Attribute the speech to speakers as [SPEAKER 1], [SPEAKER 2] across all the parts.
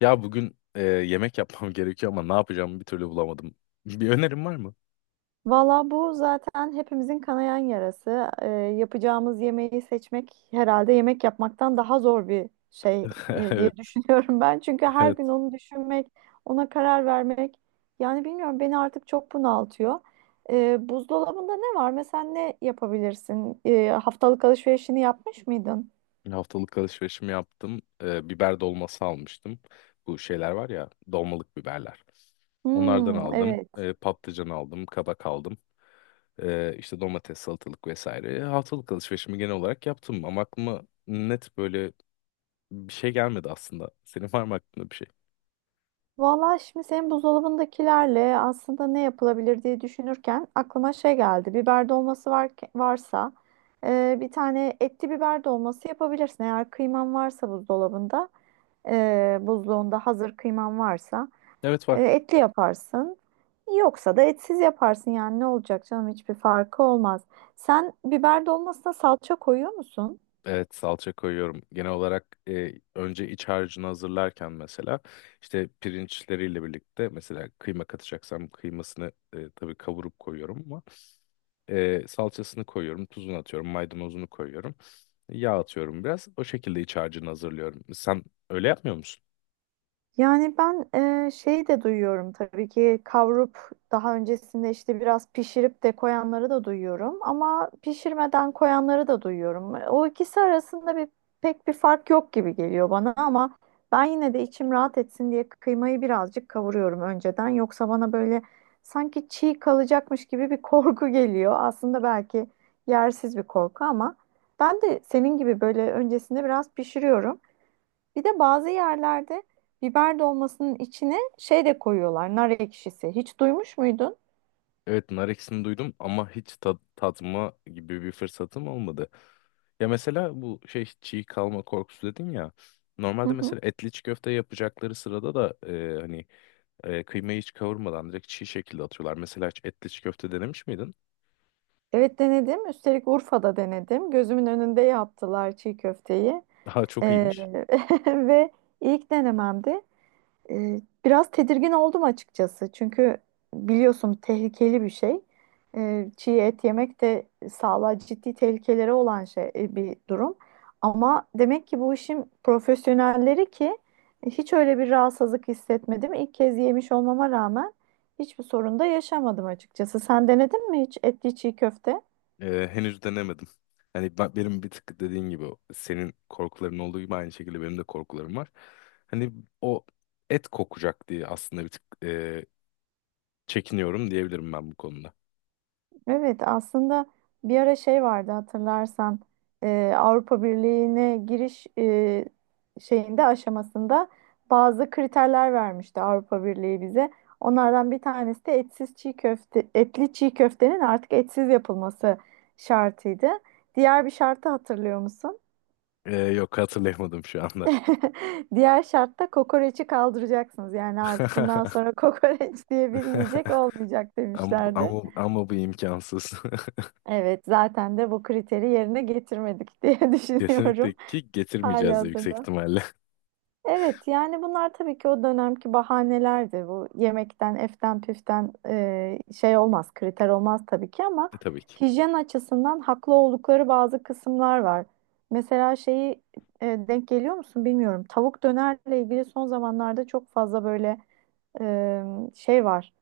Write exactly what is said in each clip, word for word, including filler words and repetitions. [SPEAKER 1] Ya bugün e, yemek yapmam gerekiyor ama ne yapacağımı bir türlü bulamadım. Bir önerim var mı?
[SPEAKER 2] Valla bu zaten hepimizin kanayan yarası. Ee, yapacağımız yemeği seçmek herhalde yemek yapmaktan daha zor bir şey e, diye
[SPEAKER 1] Evet,
[SPEAKER 2] düşünüyorum ben. Çünkü her gün
[SPEAKER 1] evet.
[SPEAKER 2] onu düşünmek, ona karar vermek yani bilmiyorum beni artık çok bunaltıyor. Ee, buzdolabında ne var? Mesela ne yapabilirsin? Ee, haftalık alışverişini yapmış mıydın?
[SPEAKER 1] Haftalık alışverişimi yaptım. E, biber dolması almıştım. Bu şeyler var ya, dolmalık biberler. Onlardan
[SPEAKER 2] Hmm,
[SPEAKER 1] aldım.
[SPEAKER 2] evet.
[SPEAKER 1] E, patlıcan aldım, kabak aldım. E, işte domates, salatalık vesaire. Haftalık alışverişimi genel olarak yaptım ama aklıma net böyle bir şey gelmedi aslında. Senin var mı aklında bir şey?
[SPEAKER 2] Vallahi şimdi senin buzdolabındakilerle aslında ne yapılabilir diye düşünürken aklıma şey geldi. Biber dolması var, varsa e, bir tane etli biber dolması yapabilirsin. Eğer kıyman varsa buzdolabında, e, buzluğunda hazır kıyman varsa
[SPEAKER 1] Evet
[SPEAKER 2] e,
[SPEAKER 1] var.
[SPEAKER 2] etli yaparsın. Yoksa da etsiz yaparsın yani ne olacak canım hiçbir farkı olmaz. Sen biber dolmasına salça koyuyor musun?
[SPEAKER 1] Evet, salça koyuyorum. Genel olarak e, önce iç harcını hazırlarken mesela işte pirinçleriyle birlikte mesela kıyma katacaksam kıymasını e, tabii kavurup koyuyorum ama e, salçasını koyuyorum, tuzunu atıyorum, maydanozunu koyuyorum. Yağ atıyorum biraz. O şekilde iç harcını hazırlıyorum. Sen öyle yapmıyor musun?
[SPEAKER 2] Yani ben e, şey de duyuyorum tabii ki kavrup daha öncesinde işte biraz pişirip de koyanları da duyuyorum ama pişirmeden koyanları da duyuyorum. E, O ikisi arasında bir pek bir fark yok gibi geliyor bana ama ben yine de içim rahat etsin diye kıymayı birazcık kavuruyorum önceden. Yoksa bana böyle sanki çiğ kalacakmış gibi bir korku geliyor. Aslında belki yersiz bir korku ama ben de senin gibi böyle öncesinde biraz pişiriyorum. Bir de bazı yerlerde biber dolmasının içine şey de koyuyorlar, nar ekşisi. Hiç duymuş muydun?
[SPEAKER 1] Evet, nar ekşisini duydum ama hiç tad tatma gibi bir fırsatım olmadı. Ya mesela bu şey çiğ kalma korkusu dedin ya.
[SPEAKER 2] Hı
[SPEAKER 1] Normalde
[SPEAKER 2] hı.
[SPEAKER 1] mesela etli çiğ köfte yapacakları sırada da e, hani E, kıymayı hiç kavurmadan direkt çiğ şekilde atıyorlar. Mesela hiç etli çiğ köfte denemiş miydin?
[SPEAKER 2] Evet denedim. Üstelik Urfa'da denedim. Gözümün önünde yaptılar çiğ köfteyi.
[SPEAKER 1] Daha çok
[SPEAKER 2] Ee,
[SPEAKER 1] iyiymiş.
[SPEAKER 2] ve ilk denememdi. E, biraz tedirgin oldum açıkçası. Çünkü biliyorsun tehlikeli bir şey. E, çiğ et yemek de sağlığa ciddi tehlikeleri olan şey e, bir durum. Ama demek ki bu işin profesyonelleri ki e, hiç öyle bir rahatsızlık hissetmedim. İlk kez yemiş olmama rağmen hiçbir sorun da yaşamadım açıkçası. Sen denedin mi hiç etli çiğ köfte?
[SPEAKER 1] E, henüz denemedim. Hani ben, benim bir tık dediğin gibi o- senin korkuların olduğu gibi aynı şekilde benim de korkularım var. Hani o et kokacak diye aslında bir tık e, çekiniyorum diyebilirim ben bu konuda.
[SPEAKER 2] Evet aslında bir ara şey vardı hatırlarsan e, Avrupa Birliği'ne giriş e, şeyinde aşamasında bazı kriterler vermişti Avrupa Birliği bize. Onlardan bir tanesi de etsiz çiğ köfte, etli çiğ köftenin artık etsiz yapılması şartıydı. Diğer bir şartı hatırlıyor musun?
[SPEAKER 1] E, yok, hatırlayamadım şu anda.
[SPEAKER 2] Diğer şartta kokoreçi kaldıracaksınız. Yani artık bundan sonra kokoreç diye bir yiyecek olmayacak
[SPEAKER 1] Ama,
[SPEAKER 2] demişlerdi.
[SPEAKER 1] ama, ama bu imkansız.
[SPEAKER 2] Evet, zaten de bu kriteri yerine getirmedik diye
[SPEAKER 1] Kesinlikle
[SPEAKER 2] düşünüyorum
[SPEAKER 1] ki getirmeyeceğiz de yüksek
[SPEAKER 2] halihazırda.
[SPEAKER 1] ihtimalle.
[SPEAKER 2] Evet, yani bunlar tabii ki o dönemki bahanelerdi. Bu yemekten, eften, püften e, şey olmaz, kriter olmaz tabii ki ama
[SPEAKER 1] E, tabii ki.
[SPEAKER 2] hijyen açısından haklı oldukları bazı kısımlar var. Mesela şeyi e, denk geliyor musun bilmiyorum. Tavuk dönerle ilgili son zamanlarda çok fazla böyle e, şey var.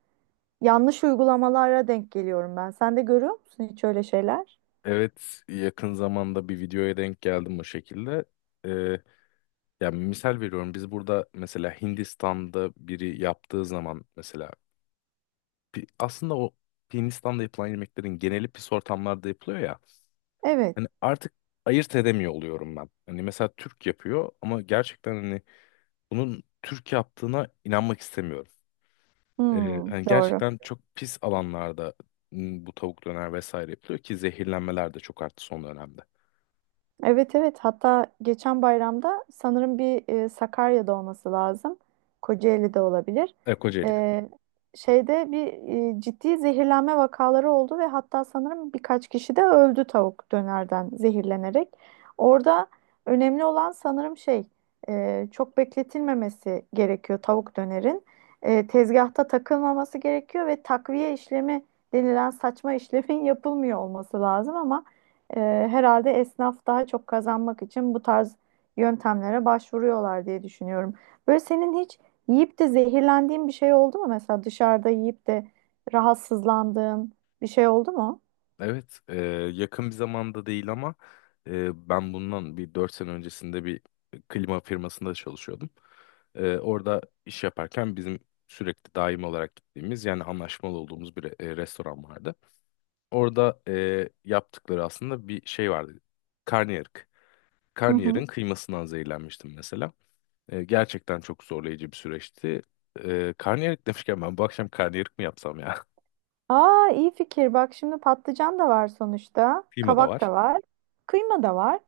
[SPEAKER 2] Yanlış uygulamalara denk geliyorum ben. Sen de görüyor musun hiç öyle şeyler?
[SPEAKER 1] Evet, yakın zamanda bir videoya denk geldim o şekilde. Ee, Yani misal veriyorum biz burada mesela Hindistan'da biri yaptığı zaman mesela pi- aslında o Hindistan'da yapılan yemeklerin geneli pis ortamlarda yapılıyor ya.
[SPEAKER 2] Evet.
[SPEAKER 1] Hani artık ayırt edemiyor oluyorum ben. Hani mesela Türk yapıyor ama gerçekten hani bunun Türk yaptığına inanmak istemiyorum. Ee,
[SPEAKER 2] Hmm,
[SPEAKER 1] hani
[SPEAKER 2] doğru.
[SPEAKER 1] gerçekten çok pis alanlarda m, bu tavuk döner vesaire yapılıyor ki zehirlenmeler de çok arttı son dönemde.
[SPEAKER 2] Evet, evet, hatta geçen bayramda sanırım bir e, Sakarya'da olması lazım. Kocaeli'de olabilir.
[SPEAKER 1] E, Kocaeli.
[SPEAKER 2] E, Şeyde bir e, ciddi zehirlenme vakaları oldu ve hatta sanırım birkaç kişi de öldü tavuk dönerden zehirlenerek. Orada önemli olan sanırım şey e, çok bekletilmemesi gerekiyor tavuk dönerin. E, tezgahta takılmaması gerekiyor ve takviye işlemi denilen saçma işlemin yapılmıyor olması lazım ama E, herhalde esnaf daha çok kazanmak için bu tarz yöntemlere başvuruyorlar diye düşünüyorum. Böyle senin hiç yiyip de zehirlendiğin bir şey oldu mu? Mesela dışarıda yiyip de rahatsızlandığın bir şey oldu mu?
[SPEAKER 1] Evet, e, yakın bir zamanda değil ama e, ben bundan bir dört sene öncesinde bir klima firmasında çalışıyordum. E, orada iş yaparken bizim sürekli daim olarak gittiğimiz yani anlaşmalı olduğumuz bir e, restoran vardı. Orada e, yaptıkları aslında bir şey vardı. Karnıyarık.
[SPEAKER 2] Hı
[SPEAKER 1] Karnıyarığın
[SPEAKER 2] hı.
[SPEAKER 1] kıymasından zehirlenmiştim mesela. E, gerçekten çok zorlayıcı bir süreçti. E, karnıyarık demişken ben bu akşam karnıyarık mı yapsam ya?
[SPEAKER 2] Aa iyi fikir. Bak şimdi patlıcan da var sonuçta.
[SPEAKER 1] Kıyma da
[SPEAKER 2] Kabak
[SPEAKER 1] var.
[SPEAKER 2] da var. Kıyma da var.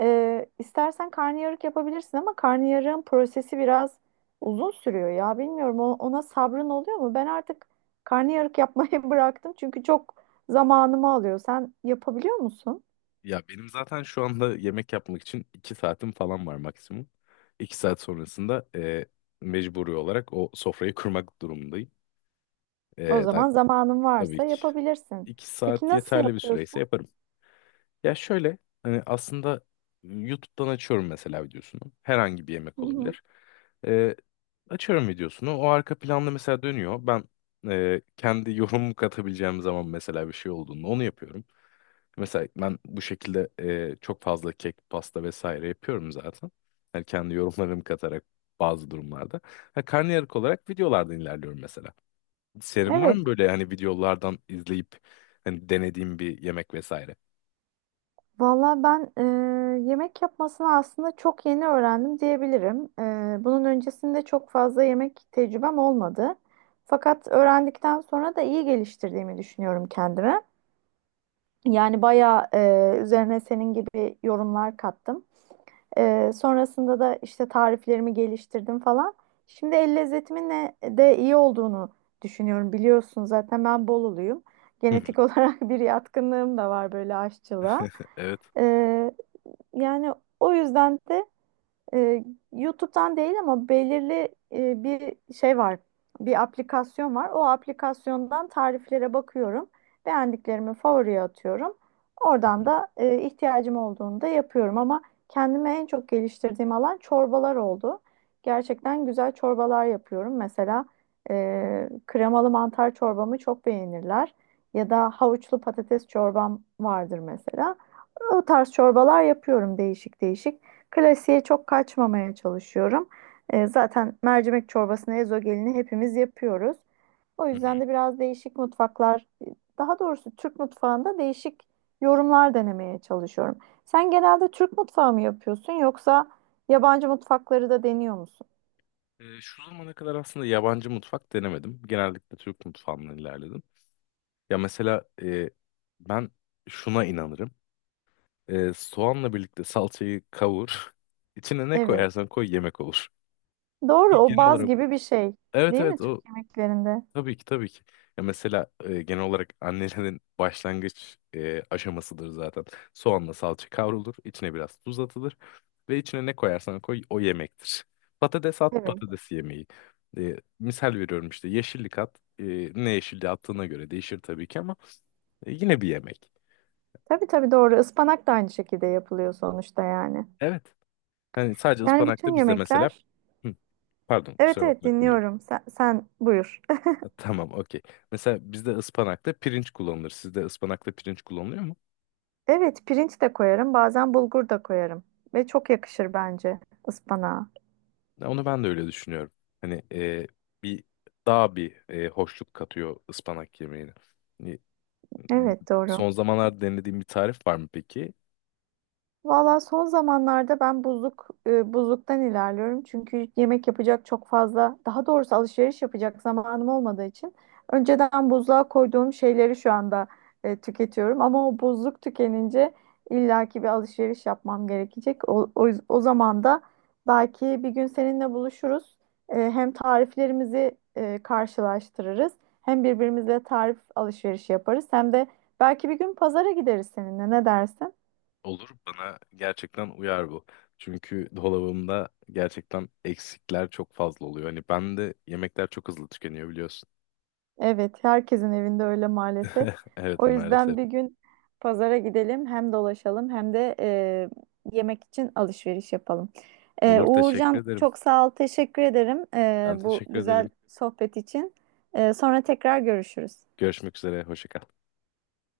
[SPEAKER 2] Ee, istersen karnıyarık yapabilirsin ama karnıyarığın prosesi biraz uzun sürüyor ya. Bilmiyorum o- ona sabrın oluyor mu? Ben artık karnıyarık yapmayı bıraktım çünkü çok zamanımı alıyor. Sen yapabiliyor musun?
[SPEAKER 1] Ya benim zaten şu anda yemek yapmak için iki saatim falan var maksimum. İki saat sonrasında e, mecburi olarak o sofrayı kurmak durumundayım.
[SPEAKER 2] O
[SPEAKER 1] E, da,
[SPEAKER 2] zaman zamanın
[SPEAKER 1] tabii
[SPEAKER 2] varsa
[SPEAKER 1] ki
[SPEAKER 2] yapabilirsin.
[SPEAKER 1] iki
[SPEAKER 2] Peki
[SPEAKER 1] saat
[SPEAKER 2] nasıl
[SPEAKER 1] yeterli bir süreyse
[SPEAKER 2] yapıyorsun?
[SPEAKER 1] yaparım. Ya şöyle, hani aslında YouTube'dan açıyorum mesela videosunu. Herhangi bir
[SPEAKER 2] Hı
[SPEAKER 1] yemek
[SPEAKER 2] hı.
[SPEAKER 1] olabilir. E, açıyorum videosunu. O arka planda mesela dönüyor. Ben e, kendi yorumumu katabileceğim zaman mesela bir şey olduğunda onu yapıyorum. Mesela ben bu şekilde e, çok fazla kek, pasta vesaire yapıyorum zaten. Yani kendi yorumlarımı katarak bazı durumlarda. Ha, karnıyarık olarak videolardan ilerliyorum mesela. Senin var
[SPEAKER 2] Evet.
[SPEAKER 1] mı böyle hani videolardan izleyip hani denediğim bir yemek vesaire?
[SPEAKER 2] Valla ben eee, yemek yapmasını aslında çok yeni öğrendim diyebilirim. Eee, bunun öncesinde çok fazla yemek tecrübem olmadı. Fakat öğrendikten sonra da iyi geliştirdiğimi düşünüyorum kendime. Yani bayağı eee, üzerine senin gibi yorumlar kattım. Eee, sonrasında da işte tariflerimi geliştirdim falan. Şimdi el lezzetimin ne- de iyi olduğunu düşünüyorum. Biliyorsun zaten ben Bolulu'yum.
[SPEAKER 1] Hı hı.
[SPEAKER 2] Genetik olarak bir yatkınlığım da var böyle aşçılığa.
[SPEAKER 1] Evet.
[SPEAKER 2] Yani o yüzden de e, YouTube'dan değil ama belirli e, bir şey var. Bir aplikasyon var. O aplikasyondan tariflere bakıyorum. Beğendiklerimi favoriye atıyorum.
[SPEAKER 1] Hı hı.
[SPEAKER 2] Oradan da e, ihtiyacım olduğunda yapıyorum ama kendime en çok geliştirdiğim alan çorbalar oldu. Gerçekten güzel çorbalar yapıyorum. Mesela e, kremalı mantar çorbamı çok beğenirler. Ya da havuçlu patates çorbam vardır mesela. O tarz çorbalar yapıyorum değişik değişik. Klasiğe çok kaçmamaya çalışıyorum. E, zaten mercimek çorbasını, ezogelini hepimiz yapıyoruz. O
[SPEAKER 1] Hı hı.
[SPEAKER 2] yüzden de biraz değişik mutfaklar, daha doğrusu Türk mutfağında değişik yorumlar denemeye çalışıyorum. Sen genelde Türk mutfağı mı yapıyorsun yoksa yabancı mutfakları da deniyor musun?
[SPEAKER 1] Ee, şu zamana kadar aslında yabancı mutfak denemedim. Genellikle Türk mutfağından ilerledim. Ya mesela e, ben şuna inanırım. Ee, soğanla birlikte salçayı kavur. İçine ne
[SPEAKER 2] Evet.
[SPEAKER 1] koyarsan koy yemek olur.
[SPEAKER 2] Doğru,
[SPEAKER 1] Bir
[SPEAKER 2] o
[SPEAKER 1] genel
[SPEAKER 2] baz
[SPEAKER 1] olarak,
[SPEAKER 2] gibi bir şey,
[SPEAKER 1] evet
[SPEAKER 2] değil mi
[SPEAKER 1] evet,
[SPEAKER 2] Türk
[SPEAKER 1] o
[SPEAKER 2] yemeklerinde?
[SPEAKER 1] tabii ki tabii ki. Ya mesela e, genel olarak annelerin başlangıç e, aşamasıdır zaten. Soğanla salça kavrulur, içine biraz tuz atılır ve içine ne koyarsan koy o yemektir. Patates at,
[SPEAKER 2] Evet.
[SPEAKER 1] patates yemeği. E, misal veriyorum işte yeşillik at. E, ne yeşilliği attığına göre değişir tabii ki ama e, yine bir yemek.
[SPEAKER 2] Tabii, tabii, doğru. Ispanak da aynı şekilde yapılıyor sonuçta yani.
[SPEAKER 1] Evet. Hani sadece
[SPEAKER 2] Yani bütün
[SPEAKER 1] ıspanakta bizde mesela
[SPEAKER 2] yemekler.
[SPEAKER 1] Hı. Pardon,
[SPEAKER 2] Evet,
[SPEAKER 1] kusura
[SPEAKER 2] evet,
[SPEAKER 1] bakma, dinliyorum.
[SPEAKER 2] dinliyorum. Sen, sen buyur.
[SPEAKER 1] Ha, tamam, okey. Mesela bizde ıspanakta pirinç kullanılır. Sizde ıspanakta pirinç kullanılıyor mu?
[SPEAKER 2] Evet pirinç de koyarım. Bazen bulgur da koyarım. Ve çok yakışır bence ıspanağa.
[SPEAKER 1] Ya onu ben de öyle düşünüyorum. Hani e, bir daha bir e, hoşluk katıyor ıspanak yemeğine. Hani,
[SPEAKER 2] Evet doğru.
[SPEAKER 1] son zamanlarda denediğim bir tarif var mı peki?
[SPEAKER 2] Valla son zamanlarda ben buzluk e, buzluktan ilerliyorum. Çünkü yemek yapacak çok fazla, daha doğrusu alışveriş yapacak zamanım olmadığı için önceden buzluğa koyduğum şeyleri şu anda e, tüketiyorum. Ama o buzluk tükenince illaki bir alışveriş yapmam gerekecek. O, o, yüz- o zaman da belki bir gün seninle buluşuruz. E, hem tariflerimizi e, karşılaştırırız, hem birbirimizle tarif alışverişi yaparız, hem de belki bir gün pazara gideriz seninle. Ne dersin?
[SPEAKER 1] Olur, bana gerçekten uyar bu. Çünkü dolabımda gerçekten eksikler çok fazla oluyor. Hani ben de yemekler çok hızlı tükeniyor biliyorsun.
[SPEAKER 2] Evet, herkesin evinde öyle maalesef.
[SPEAKER 1] Evet,
[SPEAKER 2] O yüzden
[SPEAKER 1] maalesef.
[SPEAKER 2] bir gün pazara gidelim, hem dolaşalım hem de e, yemek için alışveriş yapalım. E,
[SPEAKER 1] Olur, teşekkür
[SPEAKER 2] Uğurcan
[SPEAKER 1] ederim.
[SPEAKER 2] çok sağ ol, teşekkür ederim e,
[SPEAKER 1] Ben
[SPEAKER 2] bu
[SPEAKER 1] teşekkür
[SPEAKER 2] güzel
[SPEAKER 1] ederim.
[SPEAKER 2] sohbet için. E, sonra tekrar görüşürüz.
[SPEAKER 1] Görüşmek üzere. Hoşça kal.